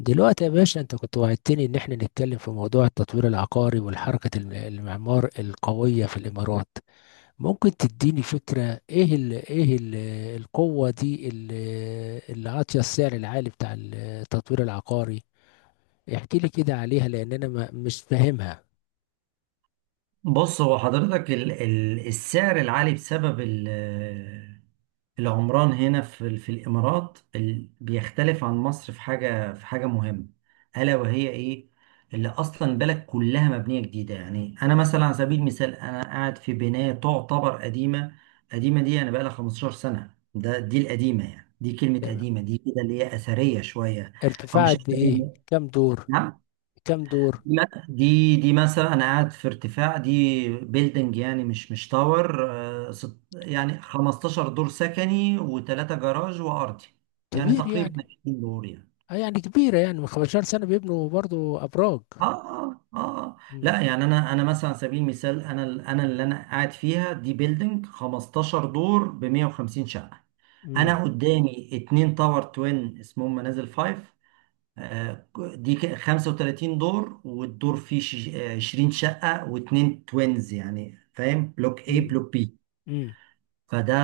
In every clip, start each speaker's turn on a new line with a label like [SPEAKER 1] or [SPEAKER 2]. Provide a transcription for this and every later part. [SPEAKER 1] دلوقتي يا باشا، انت كنت وعدتني ان احنا نتكلم في موضوع التطوير العقاري والحركة المعمار القوية في الامارات. ممكن تديني فكرة، ايه ال القوة دي، اللي عاطية السعر العالي بتاع التطوير العقاري. احكي لي كده عليها، لان انا ما مش فاهمها.
[SPEAKER 2] بص، هو حضرتك ال ال السعر العالي بسبب العمران هنا في الإمارات بيختلف عن مصر في حاجة مهمة. ألا وهي إيه؟ اللي أصلا البلد كلها مبنية جديدة، يعني أنا مثلا على سبيل المثال أنا قاعد في بناية تعتبر قديمة. قديمة دي أنا بقالها 15 سنة، ده دي القديمة، يعني دي كلمة
[SPEAKER 1] تمام.
[SPEAKER 2] قديمة دي كده اللي هي أثرية شوية، أو
[SPEAKER 1] ارتفاع
[SPEAKER 2] مش
[SPEAKER 1] قد ايه،
[SPEAKER 2] أثرية.
[SPEAKER 1] كام دور؟
[SPEAKER 2] نعم.
[SPEAKER 1] كام دور؟
[SPEAKER 2] لا، دي مثلا انا قاعد في ارتفاع، دي بيلدنج يعني مش تاور. يعني 15 دور سكني وثلاثة جراج وارضي، يعني
[SPEAKER 1] كبير
[SPEAKER 2] تقريبا
[SPEAKER 1] يعني.
[SPEAKER 2] 20 دور يعني.
[SPEAKER 1] اه يعني كبيرة، يعني من 15 سنة بيبنوا برضو ابراج.
[SPEAKER 2] اه، اه، اه. آه.
[SPEAKER 1] امم
[SPEAKER 2] لا يعني، انا مثلا على سبيل المثال، انا اللي انا قاعد فيها دي بيلدنج 15 دور ب 150 شقة.
[SPEAKER 1] امم
[SPEAKER 2] انا قدامي اتنين تاور توين اسمهم منازل فايف. آه، دي 35 دور، والدور فيه 20 شقة، واتنين توينز يعني، فاهم، بلوك A بلوك بي.
[SPEAKER 1] امم
[SPEAKER 2] فده،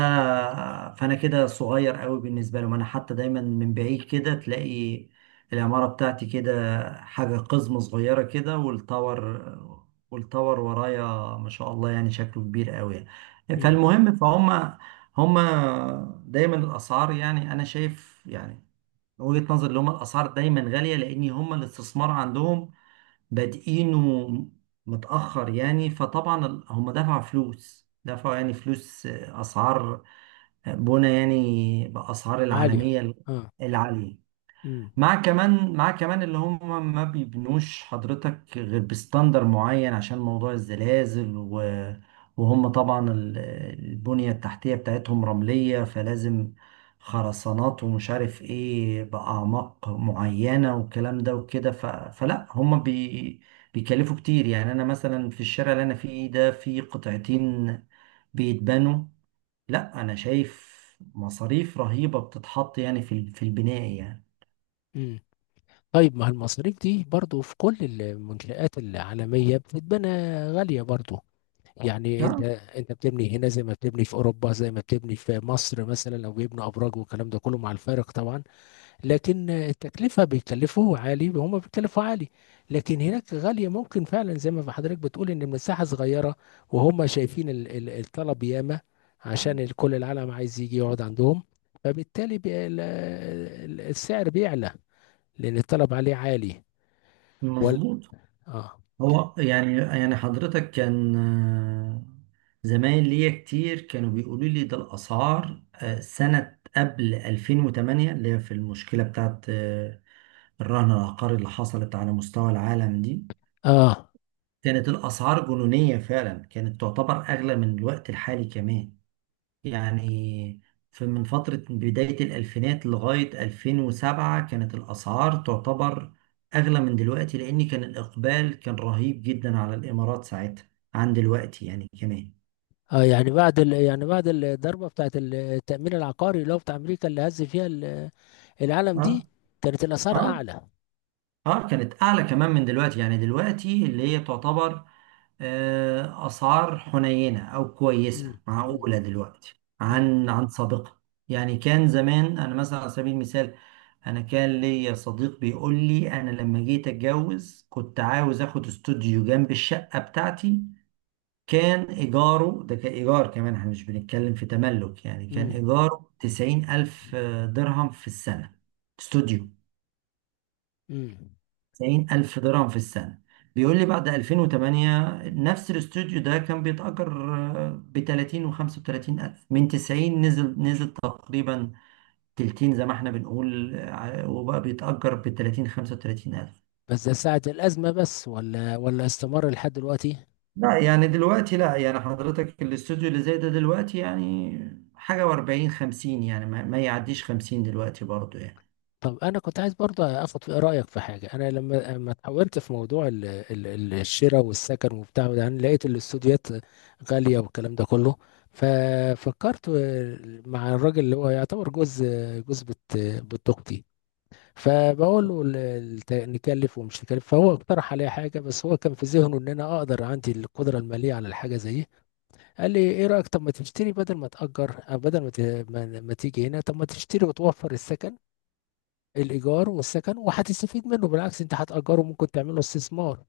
[SPEAKER 2] فأنا كده صغير قوي بالنسبة لهم. أنا حتى دايما من بعيد كده تلاقي العمارة بتاعتي كده حاجة قزمة صغيرة كده، والتاور ورايا ما شاء الله، يعني شكله كبير قوي يعني.
[SPEAKER 1] امم
[SPEAKER 2] فالمهم، فهم هم دايما الأسعار، يعني أنا شايف يعني من وجهة نظر اللي هم، الاسعار دايما غاليه لان هم الاستثمار عندهم بادئينه متاخر. يعني فطبعا هم دفعوا فلوس، دفعوا يعني فلوس، اسعار بنا يعني باسعار
[SPEAKER 1] عالية.
[SPEAKER 2] العالميه
[SPEAKER 1] اه.
[SPEAKER 2] العاليه.
[SPEAKER 1] امم
[SPEAKER 2] مع كمان اللي هم ما بيبنوش حضرتك غير بستاندر معين عشان موضوع الزلازل و... وهم طبعا البنية التحتية بتاعتهم رملية، فلازم خرسانات ومش عارف ايه بأعماق معينة، والكلام ده وكده. ف... فلا هم بي... بيكلفوا كتير. يعني انا مثلا في الشارع اللي انا فيه ده في قطعتين بيتبنوا، لا انا شايف مصاريف رهيبة بتتحط يعني في البناء.
[SPEAKER 1] امم طيب، ما المصاريف دي برضو في كل المنشآت العالمية بتتبنى غالية برضو. يعني انت
[SPEAKER 2] يعني
[SPEAKER 1] انت بتبني هنا زي ما بتبني في اوروبا، زي ما بتبني في مصر، مثلا لو بيبنوا ابراج والكلام ده كله، مع الفارق طبعا. لكن التكلفة بيكلفوه عالي، هم بيكلفوا عالي. لكن هناك غالية ممكن فعلا، زي ما حضرتك بتقول، ان المساحة صغيرة وهم شايفين الطلب ياما، عشان كل العالم عايز يجي يقعد عندهم. فبالتالي السعر بيعلى، لأن الطلب عليه عالي. ولا؟
[SPEAKER 2] مظبوط.
[SPEAKER 1] اه.
[SPEAKER 2] هو يعني حضرتك كان، زمايل ليا كتير كانوا بيقولوا لي، ده الأسعار سنة قبل 2008، اللي هي في المشكلة بتاعت الرهن العقاري اللي حصلت على مستوى العالم دي،
[SPEAKER 1] اه.
[SPEAKER 2] كانت الأسعار جنونية فعلا، كانت تعتبر أغلى من الوقت الحالي كمان يعني. في من فترة بداية الألفينات لغاية 2007 كانت الأسعار تعتبر أغلى من دلوقتي، لأن كان الإقبال كان رهيب جدا على الإمارات ساعتها عن دلوقتي يعني كمان.
[SPEAKER 1] اه يعني بعد الضربة بتاعت التأمين العقاري اللي هو بتاع أمريكا، اللي هز فيها العالم
[SPEAKER 2] اه،
[SPEAKER 1] دي، كانت الأسعار
[SPEAKER 2] اه.
[SPEAKER 1] أعلى.
[SPEAKER 2] اه، كانت أعلى كمان من دلوقتي يعني. دلوقتي اللي هي تعتبر أسعار حنينة أو
[SPEAKER 1] مم.
[SPEAKER 2] كويسة
[SPEAKER 1] مم.
[SPEAKER 2] معقولة دلوقتي
[SPEAKER 1] مم.
[SPEAKER 2] عن عن سابقة. يعني كان زمان، أنا مثلا على سبيل المثال، أنا كان ليا صديق بيقول لي، أنا لما جيت أتجوز كنت عاوز آخد استوديو جنب الشقة بتاعتي، كان إيجاره، ده كان إيجار كمان إحنا مش بنتكلم في تملك، يعني كان
[SPEAKER 1] مم.
[SPEAKER 2] إيجاره تسعين ألف درهم في السنة، استوديو.
[SPEAKER 1] مم.
[SPEAKER 2] 90 ألف درهم في السنة. بيقول لي بعد 2008 نفس الاستوديو ده كان بيتأجر آه، ب 30 و 35 ألف. من 90 نزل تقريبا تلتين، زي ما احنا بنقول، وبقى بيتأجر ب 30 35 ألف.
[SPEAKER 1] بس ده ساعة الأزمة بس، ولا استمر لحد دلوقتي؟
[SPEAKER 2] لا يعني دلوقتي، لا يعني حضرتك الاستوديو اللي زي ده دلوقتي يعني حاجة و40 50، يعني ما يعديش 50 دلوقتي برضو يعني.
[SPEAKER 1] طب انا كنت عايز برضه اخد رايك في حاجه. انا لما اتحولت في موضوع الشراء والسكن وبتاع وده، انا لقيت الاستوديوهات غاليه والكلام ده كله. ففكرت مع الراجل اللي هو يعتبر جوز بت اختي. فبقول له نكلف ومش نكلف. فهو اقترح عليا حاجه، بس هو كان في ذهنه ان انا اقدر، عندي القدره الماليه على الحاجه زي دي. قال لي ايه رايك، طب ما تشتري بدل ما تاجر، أو بدل ما تيجي هنا، طب ما تشتري وتوفر السكن، الايجار والسكن، وهتستفيد منه. بالعكس انت هتاجره، ممكن تعمله استثمار.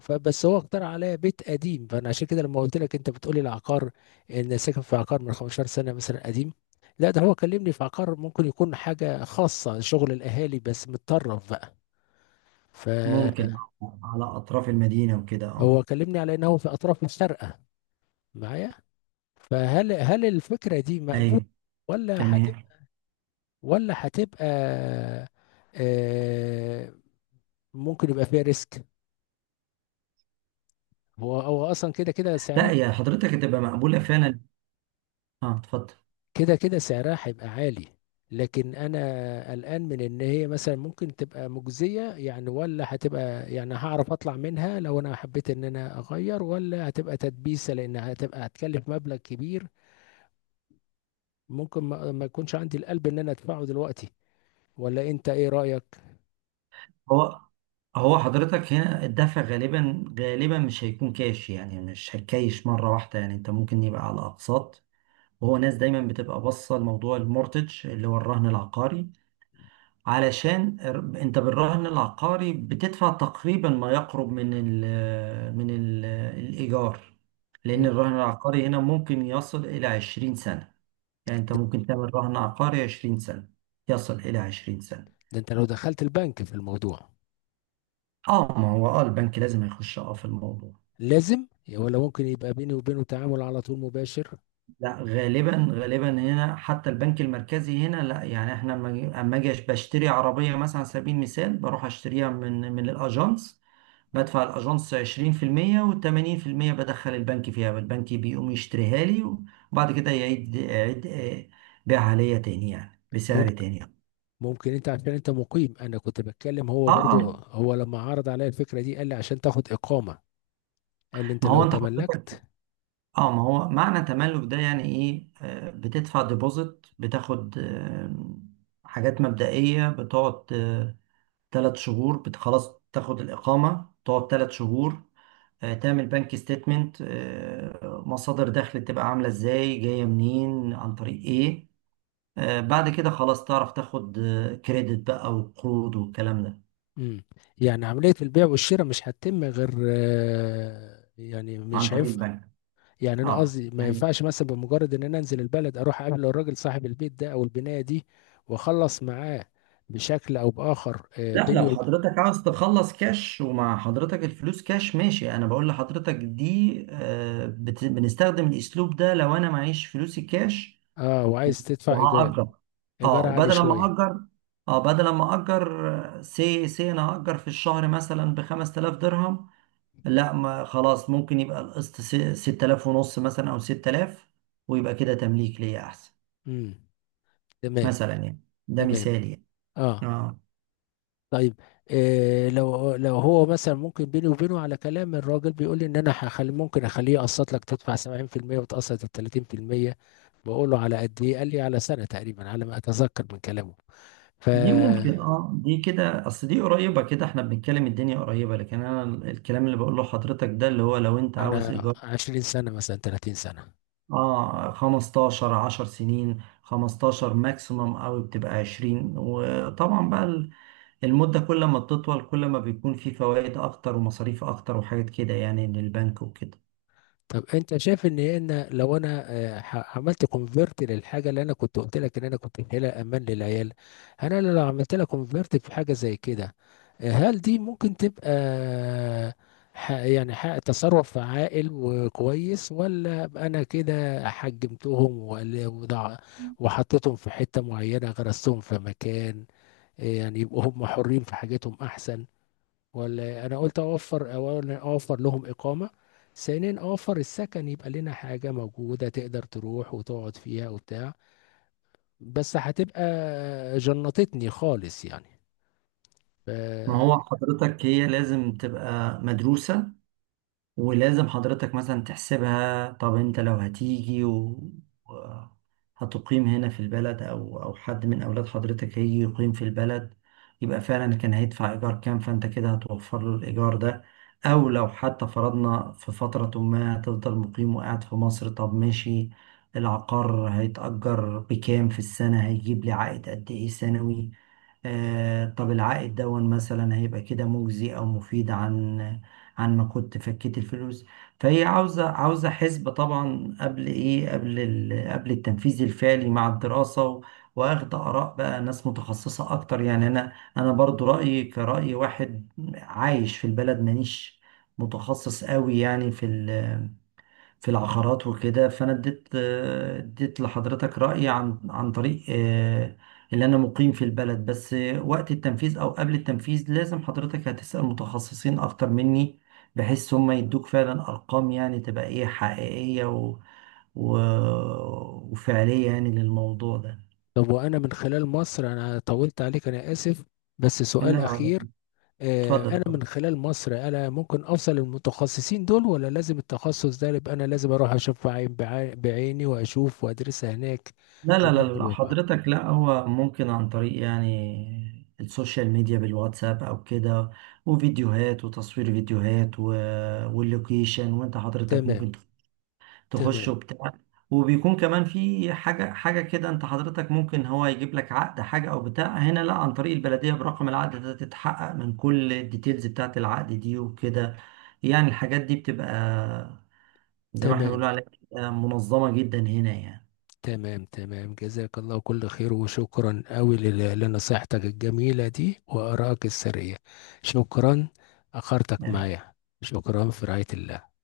[SPEAKER 1] فبس هو اقترح عليا بيت قديم. فانا عشان كده لما قلت لك انت بتقولي العقار، ان ساكن في عقار من 15 سنه مثلا، قديم. لا، ده هو كلمني في عقار ممكن يكون حاجه خاصه، شغل الاهالي بس، متطرف بقى. فهو
[SPEAKER 2] ممكن على أطراف المدينة وكده، اه.
[SPEAKER 1] كلمني على انه في اطراف الشارقه، معايا. فهل الفكره دي مقبوله،
[SPEAKER 2] أيوه.
[SPEAKER 1] ولا
[SPEAKER 2] تمام.
[SPEAKER 1] هتبقى، ولا هتبقى، آه، ممكن يبقى فيها ريسك؟ هو اصلا كده كده سعرها.
[SPEAKER 2] لا يا حضرتك، هتبقى مقبولة فعلا. اه، اتفضل.
[SPEAKER 1] كده كده سعرها هيبقى عالي، لكن انا قلقان من ان هي مثلا ممكن تبقى مجزية يعني، ولا هتبقى يعني، هعرف اطلع منها لو انا حبيت ان انا اغير، ولا هتبقى تدبيسة، لانها هتبقى هتكلف مبلغ كبير ممكن ما يكونش عندي القلب ان انا ادفعه دلوقتي. ولا انت ايه رأيك؟
[SPEAKER 2] هو هو حضرتك هنا الدفع غالبا مش هيكون كاش، يعني مش هتكايش مرة واحدة، يعني انت ممكن يبقى على اقساط. وهو ناس دايما بتبقى باصة لموضوع المورتج اللي هو الرهن العقاري. علشان انت بالرهن العقاري بتدفع تقريبا ما يقرب من ال الايجار لان
[SPEAKER 1] مم.
[SPEAKER 2] الرهن العقاري هنا ممكن يصل الى 20 سنة. يعني انت
[SPEAKER 1] ده
[SPEAKER 2] ممكن تعمل رهن عقاري 20 سنة، يصل الى 20 سنة.
[SPEAKER 1] ده انت لو دخلت البنك في الموضوع
[SPEAKER 2] اه، ما هو اه البنك لازم يخش اه في الموضوع.
[SPEAKER 1] لازم؟ ولا ممكن يبقى بيني وبينه تعامل على طول مباشر؟
[SPEAKER 2] لا، غالبا هنا حتى البنك المركزي هنا، لا يعني احنا لما أما اجي بشتري عربيه مثلا على سبيل المثال، بروح اشتريها من الاجانس، بدفع الاجانس 20% و80%، بدخل البنك فيها، البنك بيقوم يشتريها لي، وبعد كده يعيد بيعها ليا تاني يعني بسعر تاني.
[SPEAKER 1] ممكن انت عشان انت مقيم. انا كنت بتكلم هو
[SPEAKER 2] اه، اه.
[SPEAKER 1] برضو. هو لما عرض عليا الفكره دي قال لي عشان تاخد اقامه. قال لي انت
[SPEAKER 2] ما هو
[SPEAKER 1] لو
[SPEAKER 2] انت حضرتك،
[SPEAKER 1] تملكت.
[SPEAKER 2] اه ما هو معنى تملك ده يعني ايه، بتدفع ديبوزيت، بتاخد حاجات مبدئية، بتقعد ثلاث شهور، خلاص تاخد الإقامة، تقعد ثلاث شهور، تعمل بنك ستيتمنت، مصادر دخل تبقى عاملة ازاي، جاية منين، عن طريق ايه، بعد كده خلاص تعرف تاخد كريدت بقى وقروض والكلام ده
[SPEAKER 1] امم. يعني عمليه البيع والشراء مش هتتم غير، يعني
[SPEAKER 2] عن
[SPEAKER 1] مش
[SPEAKER 2] طريق
[SPEAKER 1] هينفع؟
[SPEAKER 2] البنك.
[SPEAKER 1] يعني انا
[SPEAKER 2] اه
[SPEAKER 1] قصدي ما
[SPEAKER 2] يعني،
[SPEAKER 1] ينفعش، مثلا بمجرد ان انا انزل البلد، اروح اقابل الراجل صاحب البيت ده او البنايه دي واخلص معاه بشكل او باخر،
[SPEAKER 2] لا لو
[SPEAKER 1] بيني وب...
[SPEAKER 2] حضرتك عاوز تخلص كاش ومع حضرتك الفلوس كاش، ماشي، انا بقول لحضرتك دي بنستخدم الاسلوب ده لو انا معيش فلوسي كاش،
[SPEAKER 1] اه، وعايز تدفع ايجار.
[SPEAKER 2] وهأجر.
[SPEAKER 1] ايجار
[SPEAKER 2] اه
[SPEAKER 1] عالي
[SPEAKER 2] وبدل ما
[SPEAKER 1] شويه.
[SPEAKER 2] اجر، اه بدل ما اجر، سي سي انا هأجر في الشهر مثلا ب 5000 درهم، لا ما خلاص، ممكن يبقى القسط 6000 ونص مثلا او 6000، ويبقى كده تمليك ليا احسن
[SPEAKER 1] امم. تمام.
[SPEAKER 2] مثلا يعني. ده
[SPEAKER 1] تمام.
[SPEAKER 2] مثالي يعني.
[SPEAKER 1] اه.
[SPEAKER 2] اه.
[SPEAKER 1] طيب، إيه لو هو مثلا ممكن بيني وبينه على كلام، الراجل بيقول لي ان انا هخلي، ممكن اخليه يقسط لك، تدفع 70% وتقسط ال 30%. بقول له على قد ايه، قال لي على سنه تقريبا، على ما اتذكر من كلامه. ف
[SPEAKER 2] دي ممكن، اه دي كده اصل دي قريبة كده، احنا بنتكلم الدنيا قريبة، لكن انا الكلام اللي بقوله لحضرتك ده اللي هو لو انت عاوز
[SPEAKER 1] على
[SPEAKER 2] ايجار،
[SPEAKER 1] 20 سنه مثلا، 30 سنه.
[SPEAKER 2] اه 15 10 سنين، 15 ماكسيمم، او بتبقى 20. وطبعا بقى المدة كل ما بتطول كل ما بيكون في فوائد اكتر ومصاريف اكتر وحاجات كده يعني من البنك وكده.
[SPEAKER 1] طب انت شايف ان انا لو انا عملت كونفيرت للحاجه اللي انا كنت قلت لك ان انا كنت شايلها امان للعيال، انا لو عملت لها كونفيرت في حاجه زي كده، هل دي ممكن تبقى تصرف عاقل وكويس؟ ولا أبقى انا كده حجمتهم، وحطيتهم في حته معينه، غرستهم في مكان، يعني يبقوا هم حرين في حاجتهم احسن؟ ولا انا قلت اوفر، اولا اوفر لهم اقامه، ثانيا اوفر السكن، يبقى لنا حاجه موجوده تقدر تروح وتقعد فيها وبتاع؟ بس هتبقى جنطتني خالص يعني. ف...
[SPEAKER 2] ما هو حضرتك، هي لازم تبقى مدروسة، ولازم حضرتك مثلا تحسبها. طب انت لو هتيجي و- هتقيم هنا في البلد، او او حد من اولاد حضرتك هيجي يقيم في البلد، يبقى فعلا كان هيدفع ايجار كام، فانت كده هتوفر له الايجار ده. او لو حتى فرضنا في فترة ما هتفضل مقيم وقاعد في مصر، طب ماشي، العقار هيتأجر بكام في السنة، هيجيب لي عائد قد ايه سنوي، طب العائد دون مثلا هيبقى كده مجزي او مفيد عن عن ما كنت فكيت الفلوس. فهي عاوزه حسبه طبعا قبل ايه، قبل التنفيذ الفعلي، مع الدراسه و... واخد اراء بقى ناس متخصصه اكتر. يعني انا برضو رايي كراي واحد عايش في البلد، مانيش متخصص قوي يعني في العقارات وكده. فانا اديت اديت لحضرتك رأيي عن عن طريق اللي انا مقيم في البلد. بس وقت التنفيذ او قبل التنفيذ لازم حضرتك هتسأل متخصصين اكتر مني، بحيث هم يدوك فعلا ارقام يعني تبقى ايه حقيقية و... و... وفعلية يعني للموضوع ده.
[SPEAKER 1] طب وانا من خلال مصر، انا طولت عليك، انا اسف، بس سؤال
[SPEAKER 2] لا،
[SPEAKER 1] اخير. انا
[SPEAKER 2] اتفضل.
[SPEAKER 1] من خلال مصر انا ممكن اوصل المتخصصين دول، ولا لازم التخصص ده يبقى انا لازم اروح اشوف عين بعيني واشوف وادرسها هناك،
[SPEAKER 2] لا لا
[SPEAKER 1] على
[SPEAKER 2] لا
[SPEAKER 1] ارض
[SPEAKER 2] لا،
[SPEAKER 1] الواقع؟
[SPEAKER 2] حضرتك لا، هو ممكن عن طريق يعني السوشيال ميديا بالواتساب او كده، وفيديوهات، وتصوير فيديوهات و... واللوكيشن، وانت حضرتك
[SPEAKER 1] تمام.
[SPEAKER 2] ممكن تخش
[SPEAKER 1] تمام.
[SPEAKER 2] وبتاع. وبيكون كمان في حاجة كده، انت حضرتك ممكن هو يجيب لك عقد حاجة او بتاع هنا، لا عن طريق البلدية برقم العقد ده تتحقق من كل الديتيلز بتاعت العقد دي وكده، يعني الحاجات دي بتبقى زي ما احنا بنقول
[SPEAKER 1] تمام.
[SPEAKER 2] عليها منظمة جدا هنا يعني.
[SPEAKER 1] تمام. تمام. جزاك الله كل خير، وشكرا أوي لنصيحتك الجميلة دي وآرائك السرية. شكرا. أخرتك معايا. شكرا. في رعاية الله.